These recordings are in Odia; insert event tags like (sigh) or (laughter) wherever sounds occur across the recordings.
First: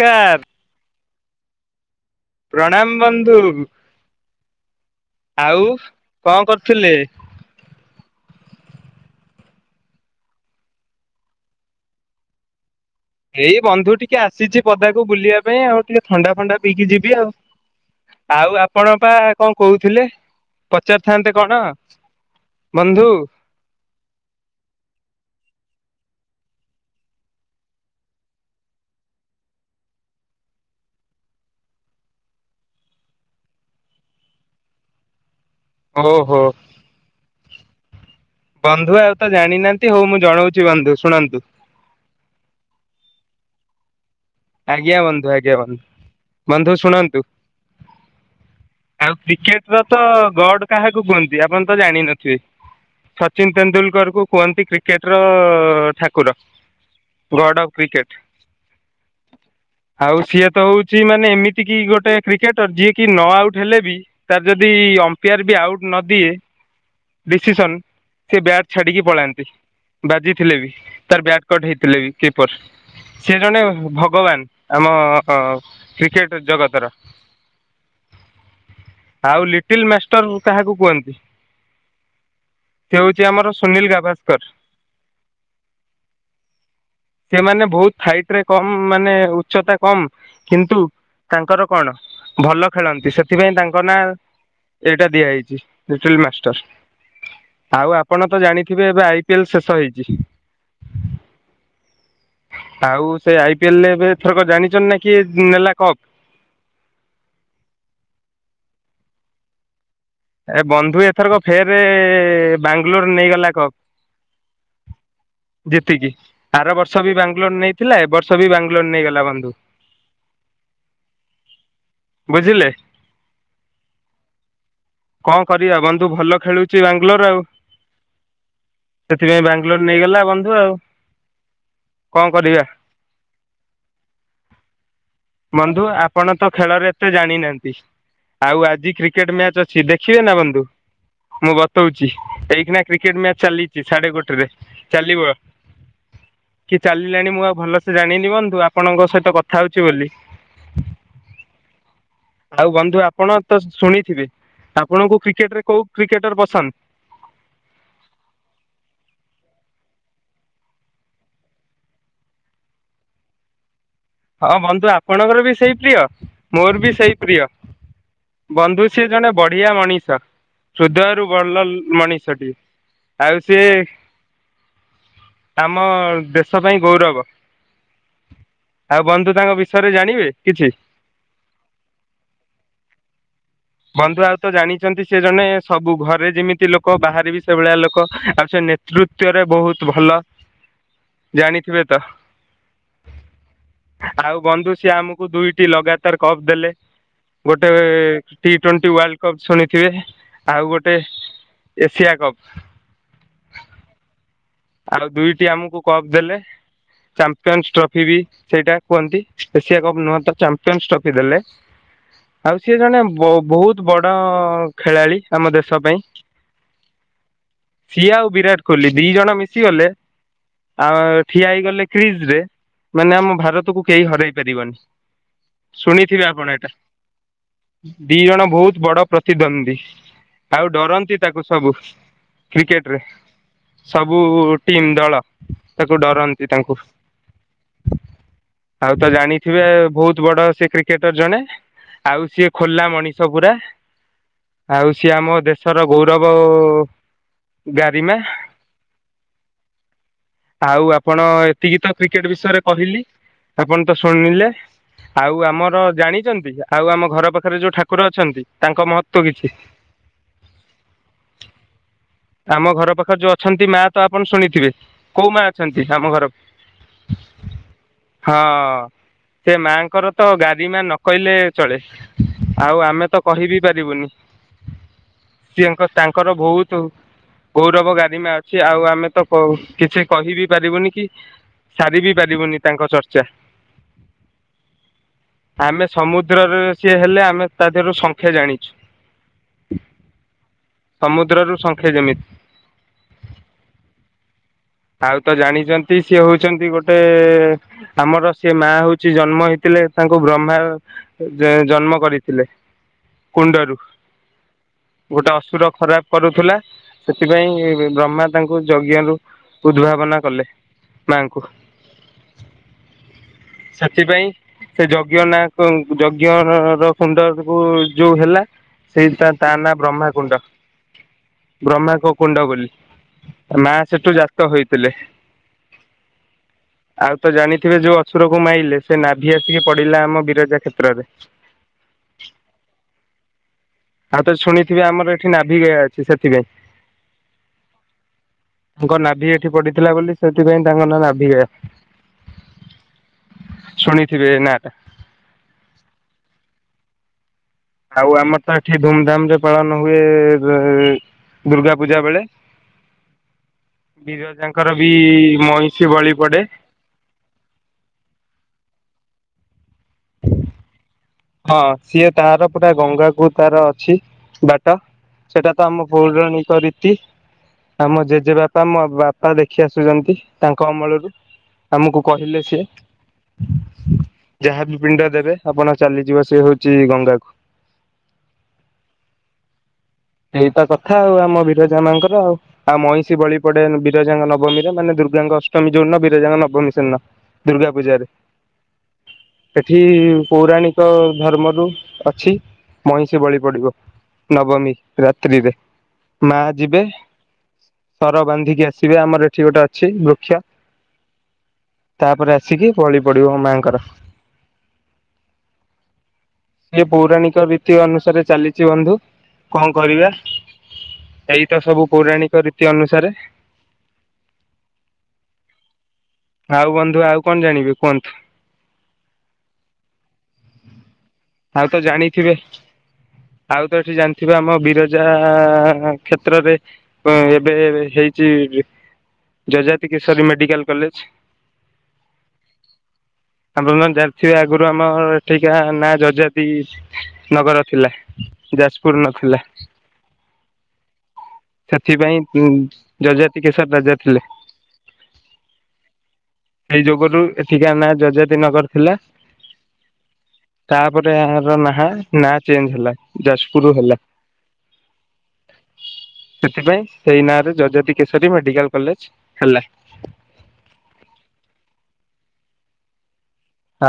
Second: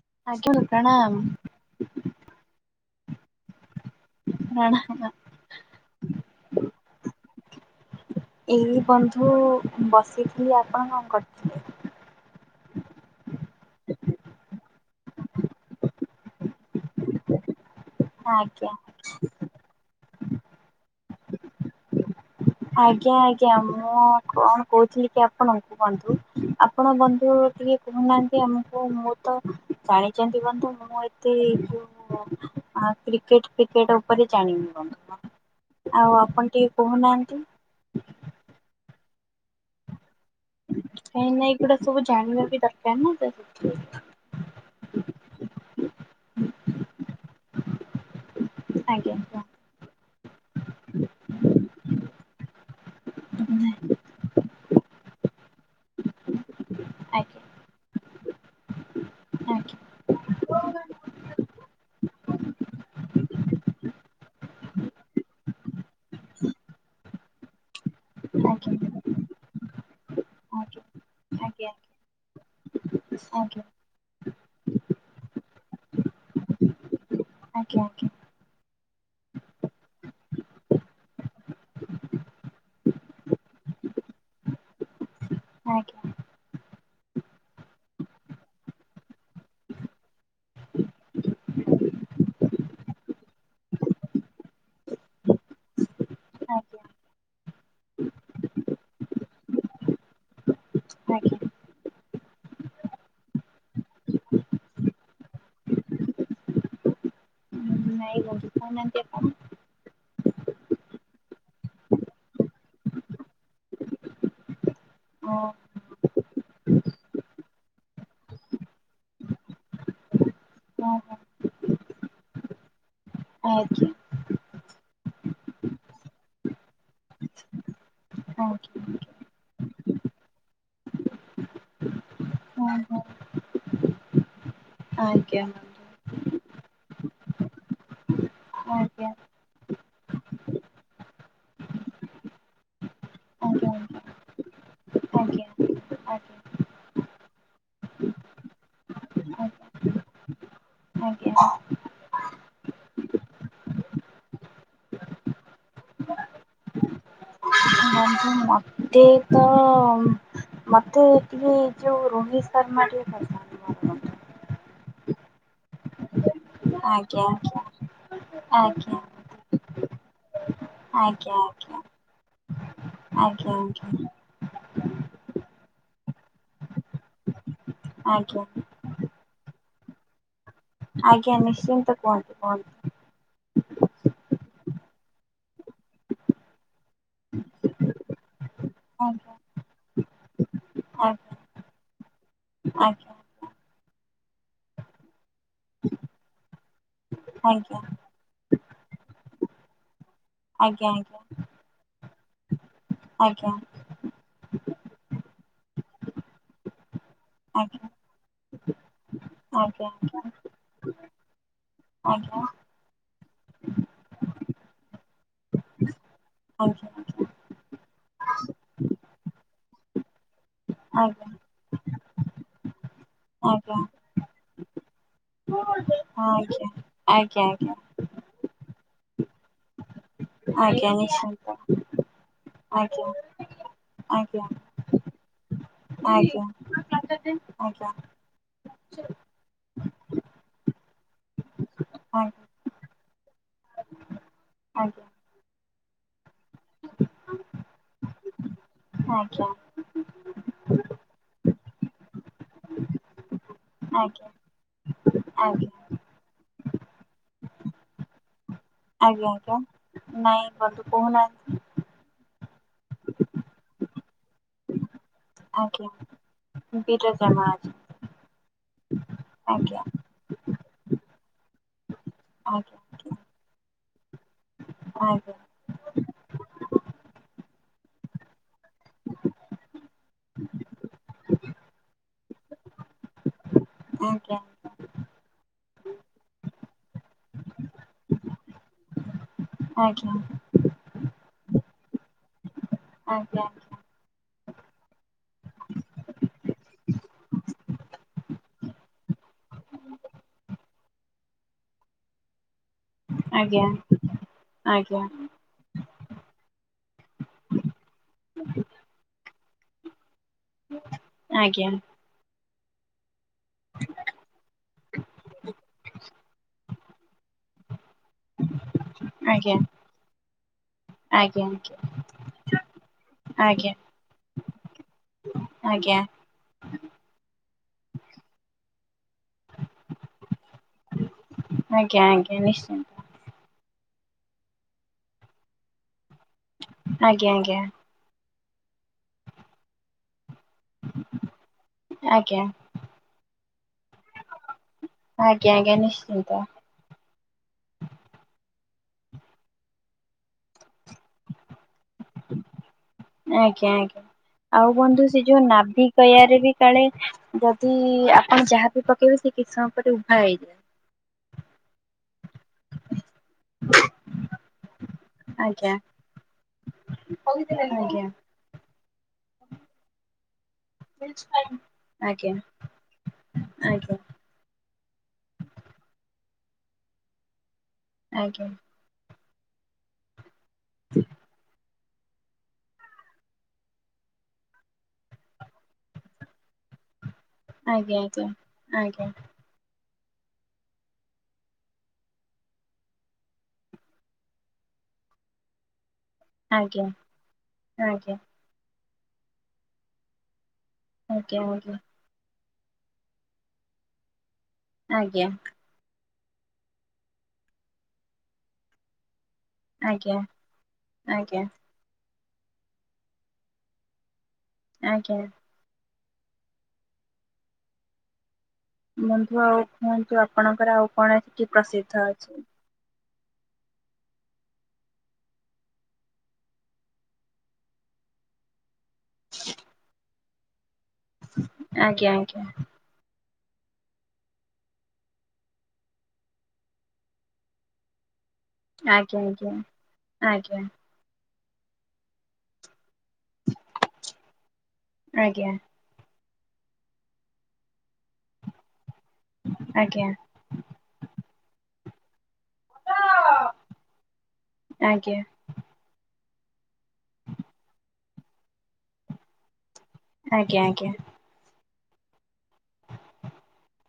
କାର ଫାଷ୍ଟ ରୁ ପ୍ରଣାମ। ପ୍ରଣାମ ବନ୍ଧୁ। (unintelligible) ଆଉ କଣ କରୁଥିଲେ? ଏଇ ବନ୍ଧୁ ବସିଥିଲି ଆପଣ କଣ କରୁଥିଲେ? ଏଇ ବନ୍ଧୁ ଟିକେ ଆସିଛି ପଦାକୁ ବୁଲିବା ପାଇଁ ଆଉ। ଟିକେ ଥଣ୍ଡା ଫଣ୍ଡା ପିଇକି ଯିବି ଆଉ। ଆଉ ଆଜ୍ଞା ଆପଣ ପା କଣ କହୁଥିଲେ? ପଚାରଥାନ୍ତେ କଣ? ବନ୍ଧୁ? ଆଜ୍ଞା ଆ ଜ୍ଞା ମୁଁ କଣ କହୁଥିଲି କି ଆପଣଙ୍କୁ ବନ୍ଧୁ, ଆପଣ ବନ୍ଧୁ ଟିକେ ଶୁଣୁନାହାନ୍ତି ଆମକୁ ମୁଁ ତ ଜାଣିଛନ୍ତି ବନ୍ଧୁ ମୁଁ ଏତି ଏ ଯୋଉ ମୁଁ ଆଁ କ୍ରିକେଟ ଫ୍ରିକେଟ ଉପରେ ଜାଣିନି ବନ୍ଧୁ। ଆଉ ଓହୋ ଆପଣ ଟିକେ କହୁନାହାନ୍ତି। ବନ୍ଧୁ ଆଉ ତ ଜାଣିନାହାନ୍ତି ହଉ ମୁଁ ଜଣଉଚି ବନ୍ଧୁ ଶୁଣନ୍ତୁ। ଏଉଡା ସବୁ ଜାଣିବା ବି ଦରକାର ନା ତ? ଆଜ୍ଞା ବନ୍ଧୁ, ଆଜ୍ଞା ବନ୍ଧୁ। ବନ୍ଧୁ ଶୁଣନ୍ତୁ। ଆଜ୍ଞା କୁହ। ଟର ତ ଗଡ କାହାକୁ କୁହନ୍ତି, ଆପଣ ତ ଜାଣିନଥିବେ। ସଚିନ ଆଜ୍ଞା ତେନ୍ଦୁଲକର କୁ କୁହନ୍ତି କ୍ରିକେଟର ଠାକୁର। God of cricket. ଆଜ୍ଞା। ଆଉ ସିଏ ତ ହଉଛି ମାନେ ଏମିତି କି ଗୋଟେ କ୍ରିକେଟର ଯିଏ କି ନ ଆଉଟ୍ ହେଲେ ବି ତାର ଯଦି ଅମ୍ପିୟାର ବି ଆଉଟ ନଦିଏ, ଡିସିସନ ସେୟେ ଆଜ୍ଞା ବ୍ୟାଟ ଆଜ୍ଞା ଛାଡିକି ପଳାନ୍ତି। ବାଜିଥିଲେ ବି। ତାର ବ୍ୟାଟ କଟ ଆଜ୍ଞା ହେଇଥିଲେ କିପର ସିୟେ ଆଜ୍ଞା ଜଣେ ଗବାନ ଆମ କ୍ରିକେଟ ଜଗତର। ଆଜ୍ଞା ଆଜ୍ଞା। ଆଉ ଲିଟିଲ୍ ମାଷ୍ଟର୍ କାହାକୁ କୁହନ୍ତି? ସେ ହଉଛି ଆମର ସୁନୀଲ ଗାଭାସ୍କର। ଆଜ୍ଞା। ସେ ମାନେ ବହୁତ ହାଇଟ୍ ରେ କମ ମ୍ ମାନେ ଉଚ୍ଚତା କମ କିନ୍ତୁ ତାଙ୍କର କଣ ଭଲ ଖେଳନ୍ତି। ସେଥିପାଇଁ ତାଙ୍କ ନାଁ ଏଇଟା ଦିଆଯାଇଛି ଲିଟେଲ୍ ମାଷ୍ଟର୍। ଆଜ୍ଞା ଆଉ ଆପଣ ତ ଜାଣିଥିବେ ଏବେ ଆଇପିଏଲ୍ ଶେଷ ହେଇଛି। ଆଜ୍ଞା ଆଉ ସେ ଆଇପିଏଲ୍ ରେ ଏବେ ଏଥରକ ଜାଣିଛଛନ୍ତି ନା କି ନେଲା କପ୍? ନାଇଁ ବନ୍ଧୁ। କହୁନାହାନ୍ତି ଆପଣ। ଏ ବନ୍ଧୁ ଏଥରକ ଫେର ବାଙ୍ଗଲୋର୍ ନେଇଗଲା କପ୍। ଜିତିକି। ଆର ବର୍ଷ ବି ବାଙ୍ଗଲୋର୍ ନେଇଥିଲା ଏ ବର୍ଷ ବି ବାଙ୍ଗଲୋର ନେଇଗଲା ବନ୍ଧୁ। ଓହୋ ବୁଝିଲେ? ଆଜ୍ଞା। କଣ କରିବା ବନ୍ଧୁ, ଭଲ ଖେଳୁଚି ବାଙ୍ଗଲୋର୍ ଆଉ। ଆଜ୍ଞା। ସେଥିପାଇଁ ବାଙ୍ଗଲୋର୍ ନେଇଗଲା ବନ୍ଧୁ ଆଉ। କଅଁ କରିିବା? ଓହୋ ଆଜ୍ଞା ବନ୍ଧୁ ଆପଣ ତ ଖେଳରେ ଏତେ ଜାଣିନାହାନ୍ତି ଆଉ ଆଜି ଆଜ୍ଞା କ୍ରିକେଟ ମ୍ୟାଚ୍ ଛି ଦେଖିବେ ନା ବନ୍ଧୁ? ମୁଁ ବତଉଚି ଏଇକିନା କ୍ରିକେଟ ମ୍ୟାଚ୍ ଆଜ୍ଞା ଚାଲିଚି ସାଢେ ଗୋଟେରେ ଚାଲିବ। ଆଜ୍ଞା କି ଚାଲିଲାଣି ମୁଁ ଆଉ ଭଲସେ ଜାଣିନି ବନ୍ଧୁ ଆପଣଙ୍କ ସହିତ କଥା ହଉଚି ବୋଲି। ଆଜ୍ଞା। ଆଉ ବନ୍ଧୁ ଆପଣ ତ ଶୁଣିଥିବେ, ଆପଣଙ୍କୁ କ୍ରିକେଟ୍ ରେ କୋଉ କ୍ରିକେଟର୍ ପସନ୍ଦ୍? ଆଜ୍ଞା ମତେ ତ ମତେ ଏ ଟିକେ ଯୋଉ ରୋହିତ ଶର୍ମା ଟିକେ ପସନ୍ଦ। ହଁ ବନ୍ଧୁ ଆପଣଙ୍କର ବି ସେଇ ପ୍ରିୟ ମୋର ବି ସେଇ ଆଜ୍ଞା ପ୍ରିୟ। ଆଜ୍ଞା ବନ୍ଧୁ ଆଜ୍ଞା ସିଏ ଜଣେ ବଢିଆ ମଣିଷ ହୃଦୟରୁ ଭଲ ମଣିଷଟିଏ। ଆଉ ଆଛା ସିଏ ଆଛା। ଆମ ଦେଶ ପାଇଁ ଗୌରବ। ଆଚ୍ଛା। ଆଉ ବନ୍ଧୁ ତାଙ୍କ ବିଷୟରେ ଜାଣିବେ କିଛି। ଆଜ୍ଞା ନିଶ୍ଚିନ୍ତ କୁହନ୍ତୁ କୁହନ୍ତୁ? ବନ୍ଧୁ ଆଉ ତ ଜାଣିଛନ୍ତି ସେ ଜଣେ ସବୁ ଘରେ ଯେମିତି ଲୋକ ବାହାରେ ବି ସେଭଳିଆ ଲୋକ ସେ ଆଜ୍ଞା ନେତୃତ୍ୱରେ ବହୁତ ଭଲ ଜାଣିଥିବେ ତ। ଆଛା। ଆଉ ବନ୍ଧୁ ସିଏ ଆମକୁ ଦୁଇଟି ଲଗାତାର କପ୍ ଦେଲେ। ଗୋଟେ ଆଜ୍ଞା ଟି ଟ୍ୱେଣ୍ଟି ୱାର୍ଲଡ କପ୍ ଶୁଣିଥିବେ ଆଜ୍ଞା ଆଉ ଗୋଟେ। ଆଜ୍ଞା ଏସିଆ କପ୍। ଆଜ୍ଞା। ଆଉ ଦୁଇଟି ଆମକୁ କପ ଦେଲେ ଚାମ୍ପିୟନସ ଆଜ୍ଞା ଟ୍ରଫି ବି ସେଇଟା କୁହନ୍ତି। ଏସିଆ ଆଜ୍ଞା କପ୍ ନୂହ ତ ଚାମ୍ପିୟନ୍ ଟ୍ରଫି ଦେଲେ। ଆଜ୍ଞା। ଆଉ ସିଏ ଜଣେ ବୋ ବହୁତ ବଡ ଖେଳାଳି ଆମ ଦେଶ ପାଇଁ। ଆଜ୍ଞାା। ସିଏ ଆଉ ବିରାଟ କୋହଲି ଦି ଜଣ ମିଶିଗଲେ ଆଉ ଆଜ୍ଞା। ଠିଆ ହେଇଗଲେ। ିଜ ରେ ମାନେ ଆମ ଆଜ୍ଞା ଭାରତକୁ କେହି ହରାଇ ପାରିବନି। ଶୁଣିଥିବେ ଆପଣ ଆଜ୍ଞା ଏଇଟା ଆଜ୍ଞା ଦି ଜଣ ବହୁତ ବଡ ପ୍ରତିଦ୍ୱନ୍ଦୀ। ଆଉ ଆଜ୍ଞା ଡରନ୍ତି ତାକୁ ନିଶ୍ଚିନ୍ତ ସବୁ କ୍ରିକେଟ ରେ। ଆଜ୍ଞା। ସବୁ ଆଜ୍ଞା ଆଜ୍ଞା ଟିମ୍ ଦଳ ତାକୁ ଡରନ୍ତି ତାଙ୍କୁ। ଆଜ୍ଞା ଆଜ୍ଞା। ଆଉ ତ ଜାଣିଥିବେ ବହୁତ ବଡ ସେ କ୍ରିକେଟର ଜଣେ ଆଜ୍ଞା ଆଉ ସିଏ। ଖୋଲା ମଣିଷ ପୁରା। ଆଜ୍ଞା ଆଉ ସିଏ ଆମ ଦେଶର ଗୌରବ ଗାରିମା। ଆଜ୍ଞା। ଆଉ ଆପଣ ଏତିକି ତ କ୍ରିକେଟ ବିଷୟରେ କହିଲି। ଆପଣ ତ ଆଜ୍ଞା ଶୁଣିଲେ ଆଉ ଆଜ୍ଞା ଆମର ଆଜ୍ଞା। ଜାଣିଛନ୍ତି ଆଉ ଆମ ଘର ପାଖରେ ଯୋଉ ଠାକୁର ଅଛନ୍ତି ତାଙ୍କ ମହତ୍ଵ ଆଜ୍ଞା କିଛି ଆଜ୍ଞା ନାଇଁ ବନ୍ଧୁ କହୁନାହାନ୍ତି। ଆମ ଘର ପାଖରେ ଯୋଉ ଅଛନ୍ତି ମା ତ ଆପଣ ଶୁଣିଥିବେ। କୋଉ ମା ଅଛନ୍ତି ଆଜ୍ଞା ଆମ ଘରକୁ। ବିରଜା ମା ହଁ ସେ ଅଛି ମାଆଙ୍କର ତ ଗାରିମା ନକହିଲେ ଚଳେ। ଆଜ୍ଞା ଆଉ ଆମେ ତ କହିବି ପାରିବୁନି। ଆଜ୍ଞା। ିଅଙ୍କ ତାଙ୍କର ବହୁତ ଗୌରବ ଗା। ଗାରିମା ଅଛି ଆଉ ଆମେ ତ କିଛି କହିିବି ପାରିବୁନି କି। ସାରି ବି ପାରିବୁନି ତାଙ୍କ ଚର୍ଚ୍ଚା। ଆଜ୍ଞା ଆଜ୍ଞା ଆମେ ସମୁଦ୍ରରେ ସିଏ ହେଲେ ଆମେ ତା ଦେହରୁ ସଂଖ୍ୟା ଜାଣିଛୁ। ଆଜ୍ଞା। ସମୁଦ୍ରରୁ ସଂଖ୍ୟେ ଯେମିତି। ଆଜ୍ଞାା। ଆଉ ତ ଜାଣିଛନ୍ତି ସିଏ ହଉଛନ୍ତି ଗୋଟେ ଆମର ସେ ମା ହଉଛି ଜନ୍ମ ହେଇଥିଲେ ତାଙ୍କୁ ବ୍ରହ୍ମାର ଯେ ଜନ୍ମ କରିଥିଲେ। କୁଣ୍ଡରୁ। ଗୋଟେ ଅସୁର ଖରାପ କରୁଥିଲା ସେଥିପାଇଁ ବ୍ରହ୍ମା ତାଙ୍କୁ ଯଜ୍ଞ ରୁ ଉଦ୍ଭାବନା କଲେ। ମାଆଙ୍କୁ, ସେଥିପାଇଁ ସେ ଯଜ୍ଞନା ଯଜ୍ଞ ର କୁଣ୍ଡର ରୁ ଯୋଉ ହେଲା ସେଇ ତ ତାର ଆଜ୍ଞା ନାଁ ବ୍ରହ୍ମାକୁଣ୍ଡ। ଆଜ୍ଞା ଆଜ୍ଞା ଆଜ୍ଞା ଆଜ୍ଞା ବ୍ରହ୍ମାଙ୍କ କୁଣ୍ଡ ବୋଲି ଆଜ୍ଞା ଆଜ୍ଞା। ମା ସେଠୁ ଜାତ ହୋଇଥିଲେ। ଆଜ୍ଞା। ଆଉ ତ ଜାଣିଥିବେ ଯୋଉ ଅସୁରକୁ ମାଇଲେ ସେ ନାଭି ଆସିକି ପଡିଲା ଆମ ବିରଜା କ୍ଷେତ୍ରରେ। ଆଜ୍ଞା ଆଜ୍ଞା ନିଶ୍ଚିନ୍ତ। ଆଉ ତ ଶୁଣିଥିବେ ଆମର ଏଠି ନାଭିିଗୟା ଅଛି ସେଥିପାଇଁ। ଆଜ୍ଞା ଆଜ୍ଞା। ତାଙ୍କ ନାଭି ଏଠି ପଡିଥିଲା ବୋଲି ସେଥିପାଇଁ ତାଙ୍କ ନାଁ ନାଭିିଗୟା। ଆଜ୍ଞା। ଶୁଣିଥିବେ ଏ ନାଟା? ଆଜ୍ଞା ଆଜ୍ଞା ନିଶ୍ଚିନ୍ତ। ଆଉ ଆମର ତ ଏଠି ଧୁମଧାମ ରେ ପାଳନ ହୁଏ ଦୁର୍ଗା ପୂଜା ବେଳେ। ଆଜ୍ଞା ଆଜ୍ଞା। ବିରଜାଙ୍କର ଆଉ ବି ବନ୍ଧୁ ସେ ଯୋଉ ମଇଁଷି ବଳି ପଡେ। ନାଭିିକୟାରେ ବି କାଳେ ଯ ତି ଆପଣ ଯାହାକୁ ପକେଇବେ ସେ କିଛି ସମୟ ପରେ ଉଭା ହେଇଯାଏ। ହଁ ସିଏ ତାର ପୁରା ଗଙ୍ଗାକୁ ତାର ଅଛି ବାଟ। ସେଟା ତ ଆଜ୍ଞା ଆମ ପୌରାଣିକ ରୀତି ଆଜ୍ଞା ଆମ ଆଜ୍ଞା ଜେଜେବାପା ମୋ ବାପ୍ ଆ ଦେଖି ଆସୁଛନ୍ତି। ତାଙ୍କ ଅମଳରୁ, ଆମକୁ ଆଜ୍ଞା କହିଲେ ସେ। ଆଜ୍ଞା ଯାହାବି ପିଣ୍ଡ ଦେବେ ଆପଣ ଚାଲିଯିବ ସେ ହଉଛି ଗଙ୍ଗାକୁ। ଆଜ୍ଞା। ଏଇତ କଥା ଆଉ ଆମ ବିରଜା ମଙ୍କର ଆଉ। ଆଉ ମଇଁଷି ବଳି ପଡେ ବିରଜାଙ୍ଗ ନବମୀର ମାନେ ଦୁର୍ଗାଙ୍କ ଅଷ୍ଟମୀ ଯୋଉନ ବୀରଜାଙ୍କ ନବମୀ ସେ ଦିନ। ଦୁର୍ଗା ଆଜ୍ଞା ପୂଜାରେ। ଆଜ୍ଞା ଆଜ୍ଞା ଆଜ୍ଞା ଆଜ୍ଞା ଏଠି ପୌରାଣିକ ଧର୍ମରୁ ଅଛି ମଇଁଷି ବଳି ପଡିବ। ନବମୀ ରାତ୍ରିରେ। ମା ଯିବେ ଆଜ୍ଞା ସର ବାନ୍ଧିକି ଆସି ଶିରାମର ଏଠି ଗୋଟେ ଅଛି ବୃକ୍ଷ। ଆଜ୍ଞା ଆଜ୍ଞା। ତାପରେ ଆସିକି ବଳି ପଡିବ ମାଆଙ୍କର। ଆଜ୍ଞା। ସେଇ ପୌରାଣିକ ଭିତୀ ଅନୁସାରେ ଚାଲିଛି ବନ୍ଧୁ। କଣ କରିବା ଆଜ୍ଞା ଆଜ୍ଞା ଏଇତ ସବୁ ପୌରାଣିକ ରୀତି ଅନୁସାରେ? ଆଜ୍ଞା। ଆଉ ବନ୍ଧୁ ଆଉ କଣ ଜାଣିବି କୁହନ୍ତୁ? ବନ୍ଧୁ ଆଉ କୁହନ୍ତୁ ଆପଣଙ୍କର ଆଉ କଣ ଅଜି? ଆଉ ତ ଜାଣିଥିବେ ଆଉ ତ ଏଠି ଜାଣିଥିବ ଆମ ବିରଜା କ୍ଷେତ୍ରରେ ହଁ ଏବେ ହେଇଛି ଯଜାତି କିଶୋରୀ ମେଡିକାଲ କଲେଜ। ଆଜ୍ଞା ଆଜ୍ଞା। ଆପଣ ମାନେ ଜାଣି ଥିବେ ଆଗୁରୁ ଆମ ଏଠିକା ନା ଯଦି। ଜତି ନଗର ଥିଲା ଯାଜପୁରୁ ଆଜ୍ଞା ନଥିଲା। ଆଜ୍ଞା ଆଜ୍ଞା ସେଥିପାଇଁ ଯଯାତି କେଶର ରାଜା ଥିଲେ। ଆଜ୍ଞା ସେଇ ଯୁଗରୁ ଏଠିକା ନାଁ ଯଯାତି ନଗର ଥିଲା। ଆଜ୍ଞା। ଗୋଟେ ର ନାହା ନା ଚେଞ୍ଜ ହେଲା ଯାଜପୁରୁ ହେଲା। ଆଜ୍ଞା ସେଥିପାଇଁ ସେଇ ନାଁରେ ଯଯାତି କେଶରୀ ମେଡିକାଲ କଲେଜ ହେଲା। ଆଜ୍ଞା ଆଜ୍ଞା।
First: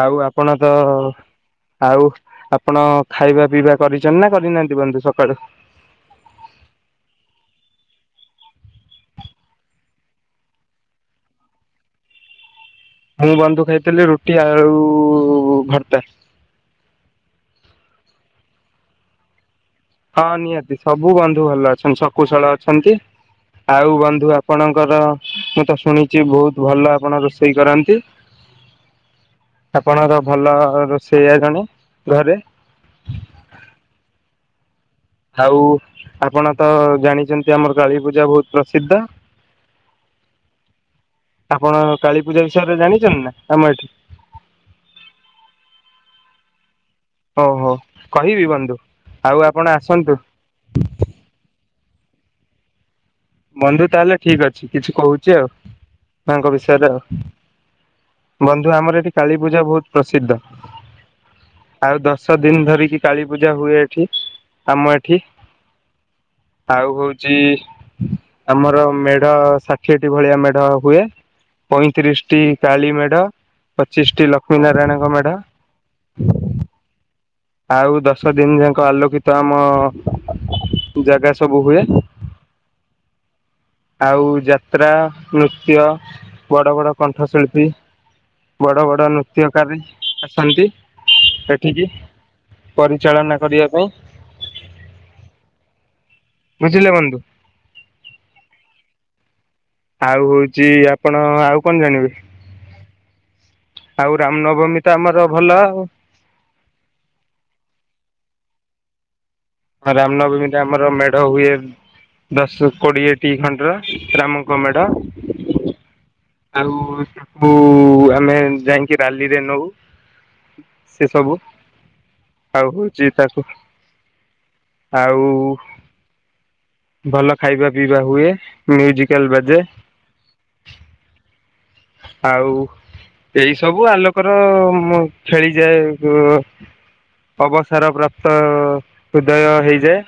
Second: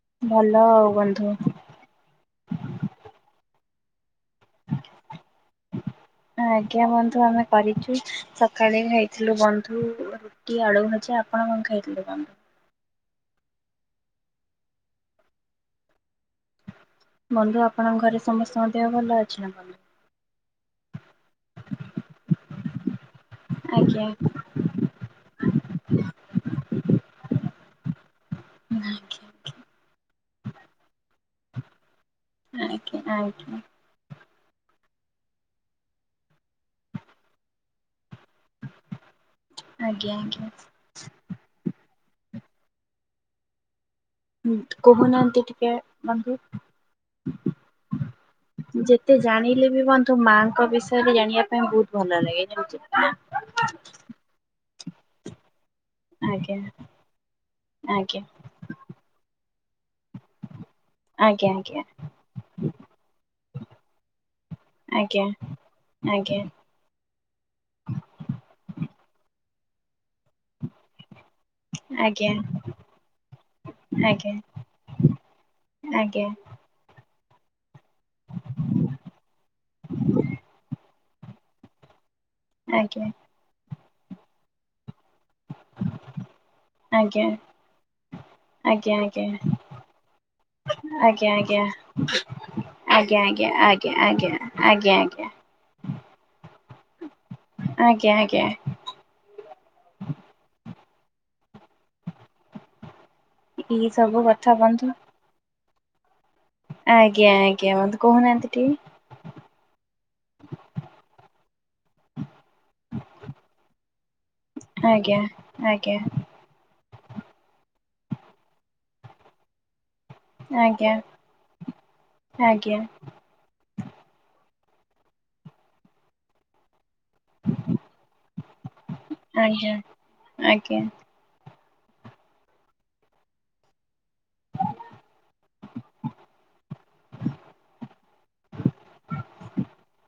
ଆଉ ଭଲ ଆପଣତଃ। ଆଉ ବନ୍ଧୁ ଆଉ ଆପଣ ଖାଇବା, ପିଇବା କରିଛନ୍ତି ନା କରିନାହାନ୍ତି ବନ୍ଧୁ ସକାଳୁ। ଆଜ୍ଞା ବନ୍ଧୁ ଆମେ କରିଛୁ ସକାଳେ ନେଇଥିଲୁ ବନ୍ଧୁ। କି ଆଳୁ ଭଜା ଆପଣ କ'ଣ ଖାଇଥିଲେ ମାମୁଁ। ମୁଁ ବନ୍ଧୁ ଖାଇଥିଲି ରୁଟି, ଆଳୁ ଭର୍ତ୍ତା। ବନ୍ଧୁ ଆପଣଙ୍କ ଘରେ ସମସ୍ତଙ୍କ ଦେହ ଭଲ ଅଛି ନା କ'ଣ। ହଁ ନିହାତି ସବୁ ବନ୍ଧୁ ଭଲ ଅଛନ୍ତି ଶକୁଶଳ ଅଛନ୍ତି ଆଉ ଆଜ୍ଞା ବନ୍ଧୁ ଆପଣଙ୍କ। ଙ୍କର ମୁଁ ତ ଶୁଣିଛି ବହୁତ ଭଲ ଆପଣ ରୋଷେଇ କରନ୍ତି। ଆଜ୍ଞା ଆପଣର ଭଲ ରୋଷେଇଆ ଜଣେ ଘରେ। ଆଜ୍ଞା, ଆଜ୍ଞା। ଆଉ ଆପଣ ତ ଜାଣିଛନ୍ତି ଆମର କାଳୀପୂଜା ବହୁତୁ। ପ୍ରସିଦ୍ଧ। ଆଜ୍ଞା ଆଜ୍ଞା। ଆପଣ କାଳୀ ପୂଜା ବିଷୟରେ ଜାଣିଛନ୍ତି ନା ଆମ ଏଠି। ଉଁ କହୁନାହାନ୍ତି ଟିକେ ବନ୍ଧୁ। ଓହୋ କହିବି ବନ୍ଧୁ। ଯେତେ ଆଉ ଆପଣ ଜାଣିଲେ ବି ଆସନ୍ତୁ ବନ୍ଧୁ ମାଙ୍କ ବିଷୟରେ ଜାଣିବା ପାଇଁ ବହୁତୁ। ଭଲ ଲାଗେ (inaudible) ପା। ବନ୍ଧୁ ତାହେଲେ ଠିକ ଅଛି କିଛି କହୁଛି ଆଉ ମାଙ୍କ ଆଜ୍ଞା ବିଷୟରେ ଆଉ। ଆଜ୍ଞା। ବନ୍ଧୁ ଆମର ଏଠି କାଳୀ ପୂଜା ବହୁତୁ ପ୍ରସିଦ୍ଧ। ଆଜ୍ଞା, ଆଜ୍ଞା। ଆଉ ଦଶ ଦିନି ଧରିକି କାଳୀ ପୂଜା ହୁଏ ଏଠି ଆମ ଏଠି। ଆଜ୍ଞା ଆଜ୍ଞା। ଆଉ ହଉଛି ଆମର ମେଢ ଷାଠିଏଟି ଭଳିଆ ମେଢ ହୁଏ। ପଇଁତିରିଶ ଆଜ୍ଞା ଟି କାଳୀ ମେଢ ପଚିଶି ଟି ଆଜ୍ଞା ଲକ୍ଷ୍ମୀ ନାରାୟଣଙ୍କ ମେଢ। ଆଜ୍ଞା। ଆଉ ଦଶ ଦିନି ଯାକ ଆଲୋକିତ ଆମ ଜାଗା ସବୁ ହୁଏ। ଆଜ୍ଞା। ଆଉ ଯାତ୍ରା, ନୃତ୍ୟ ବଡ, ବଡ କଣ୍ଠ ଶିଳ୍ପୀ। ଆଜ୍ଞା, ଆସନ୍ତି ଆଜ୍ଞା, ଆଜ୍ଞା, ଏଠିକି ଆଜ୍ଞା। ଆଜ୍ଞା, ଆଜ୍ଞା, ପରିଚାଳନା ଆଜ୍ଞା, କରିବା ପାଇଁ ଆଜ୍ଞା, ଆଜ୍ଞା, ଆଜ୍ଞା। ବୁଝିଲେ ବନ୍ଧୁ। ଆଜ୍ଞା, ଆଜ୍ଞା ଆ। ଆଉ ହଉଛି ଆପଣ ଆଉ କଣ ଜାଣିବେ। ଏଇ ଆଉ ସବୁ କଥା ରାମନବମୀ ବନ୍ଧୁ ତ ଆମର ଭଲ ଆଉ। ଆଜ୍ଞା, ଆଜ୍ଞା ମତେ କହୁନାହାନ୍ତି ଟିକେ। ହଁ ରାମନବମୀରେ ଆମର ମେଢ ହୁଏ ଦଶ କୋଡିଏଟି ଖଣ୍ଡ ର ରାମ। ଆଜ୍ଞା ଆଜ୍ଞା। ଆଉ ତାକୁ ଆମେ ଯାଇକି ରାଲିରେ ନଉ। ଆଜ୍ଞା ସେ ସବୁ ଆଜ୍ଞା ଆଉ ଆଜ୍ଞା ହୋଉଚି ଚାକୁ ଆଉ ଭଲ ଖାଇବା ପିଇବା ହୁଏ। ମ୍ୟୁଜିକାଲ ବାଜେ ଆଜ୍ଞା ଆଜ୍ଞା। ଆଉ ଏଇ ସବୁ ଆଲୋ ଙ୍କର ମୁଁ ଖେଳିଯାଏ ଅବସାର ପ୍ରାପ୍ତ ହୃଦୟ ହେଇଯାଏ।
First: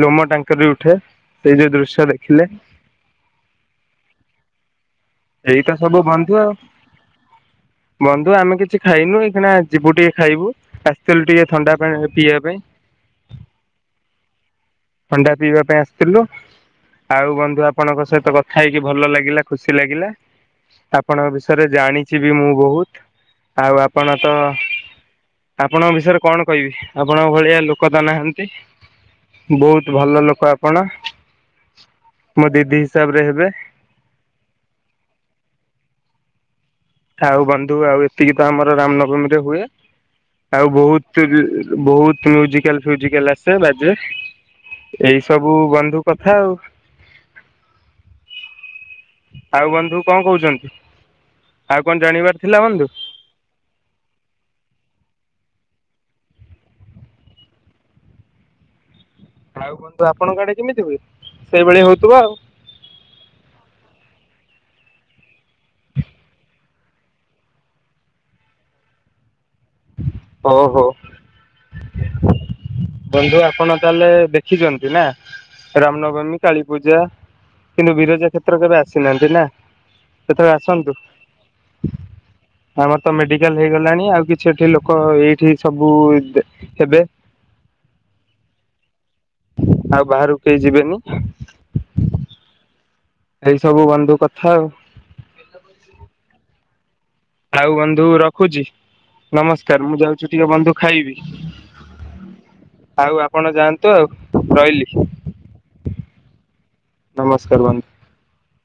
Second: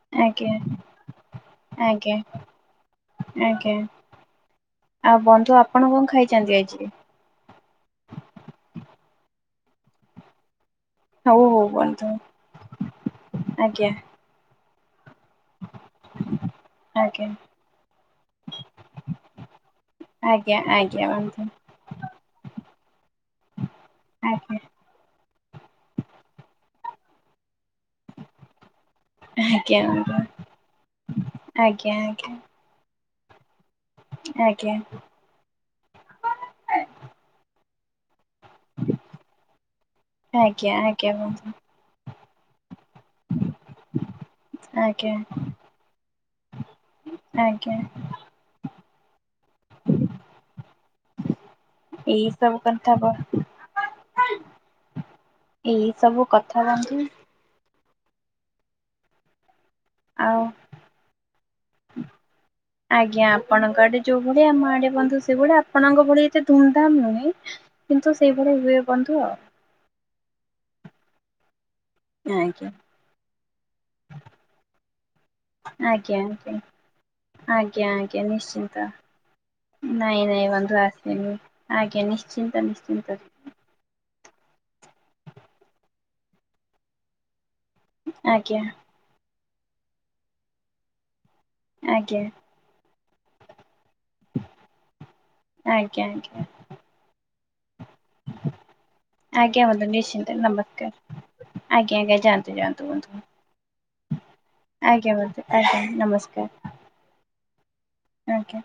ଲୋମ ଆଜ୍ଞା ଟାଙ୍କୁରି ଉଠେ ସେଇ ଯୋଉ ଦୃଶ୍ୟ ଆଜ୍ଞା ଦେଖିଲେ। ଆଜ୍ଞା, ଆଉ ବନ୍ଧୁ ଏଇତ ଆପଣ ସବୁ କଣ ବନ୍ଧୁ ଆଉ ଖାଇଛନ୍ତି ଆଜି? ବନ୍ଧୁ ଆମେ କିଛି ଖାଇନୁ ଏଇଖିଣା ଯିବୁ ଟିକେ ଖାଇବୁ ଆସିଥିଲୁ ହଉ ଟିକେ ହଉ ଥଣ୍ଡା ବନ୍ଧୁ ପାଣି ପିଇବା ପାଇଁ ଆଜ୍ଞା। ଥଣ୍ଡା ପିଇବା ପାଇଁ ଆସିଥିଲୁ। ଆଜ୍ଞା ଆଉ ବନ୍ଧୁ ଆପଣଙ୍କ ସହିତ କଥା ହେଇକି ଭଲ ଲାଗିଲା ଖୁସି ଲାଗିଲା। ଆଜ୍ଞା ଆଜ୍ଞା ଆପଣଙ୍କ ବନ୍ଧୁ ବିଷୟରେ ଜାଣିଚି ବି ମୁଁ ବହୁତ ଆଉ ଆପଣ ତ ଆଜ୍ଞା ଆପଣଙ୍କ ବିଷୟରେ କଣ କହିବି ଆପଣଙ୍କ ଭଳିଆ ଲୋକ ତ ନାହାଁନ୍ତି। ଆଜ୍ଞା ବହୁତ ଭଲ ବନ୍ଧୁ ଲୋକ ଆପଣ ଆଜ୍ଞା ମୋ ଦିଦି ହିସାବରେ ହେବେ। ଆଜ୍ଞା। ଆଜ୍ଞା ଆଉ ବନ୍ଧୁ ଆଉ ଏତିକି ତ ଆମର ରାମନବମୀ ରେ ହୁଏ ଆଜ୍ଞା ଆଉ ଆଜ୍ଞା ବହୁତ୍ ବନ୍ଧୁ ବହୁତ ମ୍ୟୁଜିକାଲ ଫ୍ୟୁଜିକାଲ ଆସେ ବାଜେ। ଆଜ୍ଞା ଏଇ ସବୁ ବନ୍ଧୁ କଥା ଆଉ ଆଜ୍ଞା। ଆଉ ବନ୍ଧୁ କଣ କହୁଛନ୍ତି? ଆଉ କଣ ଏଇ ଜାଣିବାର ଥିଲା ସବୁ ବନ୍ଧୁ? କଥା ବ ଏଇ ସବୁ କଥା ବନ୍ଧୁ। ଆଉ ବନ୍ଧୁ ଆଉ ଆପଣଙ୍କ ଆଡେ କେମିତି ହୁଏ ସେଇଭଳି ହଉଥିବ ଆଉ। ଆଜ୍ଞା ଆପଣଙ୍କ ଆଡେ ଯୋଉ ଭଳିଆ ଆମ ଆଡେ ବନ୍ଧୁ ସେଇ ଭଳିଆ ଆପଣଙ୍କ ଭଳି ଏତେ ଧୁମଧାମ ନୁହେଁ। କିନ୍ତୁ ସେଇଭଳି ହୁଏ ବନ୍ଧୁ ଆଉ। ଓହୋ। ଆଜ୍ଞା। ବନ୍ଧୁ ଆପଣ ତାହେଲେ ଦେଖିଛନ୍ତି ନା। ଆଜ୍ଞା ରାମନବମୀ, ଆଜ୍ଞା କାଳୀ ପୂଜା ଆଜ୍ଞା କିନ୍ତୁ ଆଜ୍ଞା ବିରଜା କ୍ଷେତ୍ର ନିଶ୍ଚିନ୍ତ କେବେ ଆସିନାହାନ୍ତି ନା। ନାଇଁ ନାଇଁ କେତେବେଳେ ବନ୍ଧୁ ଆସନ୍ତୁ। ଆସନି ଆଜ୍ଞା ନିଶ୍ଚିନ୍ତ ଆମର ତ ନିଶ୍ଚିନ୍ତ। ମେଡିକାଲ ହେଇଗଲାଣି ଆଉ କିଛି ଏଠି ଲୋକ ଏଇଠି ସବୁ ହେବେ। ଆଜ୍ଞା। ଆଉ ବାହାରକୁ କେହି ଯିବେନି। ଆଜ୍ଞା। ଏଇ ସବୁ ବନ୍ଧୁ କଥା ଆଉ। ଆଜ୍ଞା ଆଜ୍ଞା। ଆଉ ବନ୍ଧୁ ରଖୁଛି। ଆଜ୍ଞା ବନ୍ଧୁ ନମସ୍କାର ମୁଁ ଯାଉଛି ନିଶ୍ଚିନ୍ତ ଟିକେ ବନ୍ଧୁ ଖାଇବି ନମସ୍କାର। ଆଜ୍ଞା ଆଜ୍ଞା ଯାଆନ୍ତୁ ଯାଆନ୍ତୁ ଆଉ ବନ୍ଧୁ ଆପଣ ଯାଆନ୍ତୁ ଆଉ ରହିଲି ଆଜ୍ଞା ବନ୍ଧୁ ଆଜ୍ଞା ନମସ୍କାର। ନମସ୍କାର ବନ୍ଧୁ। ଆଜ୍ଞା।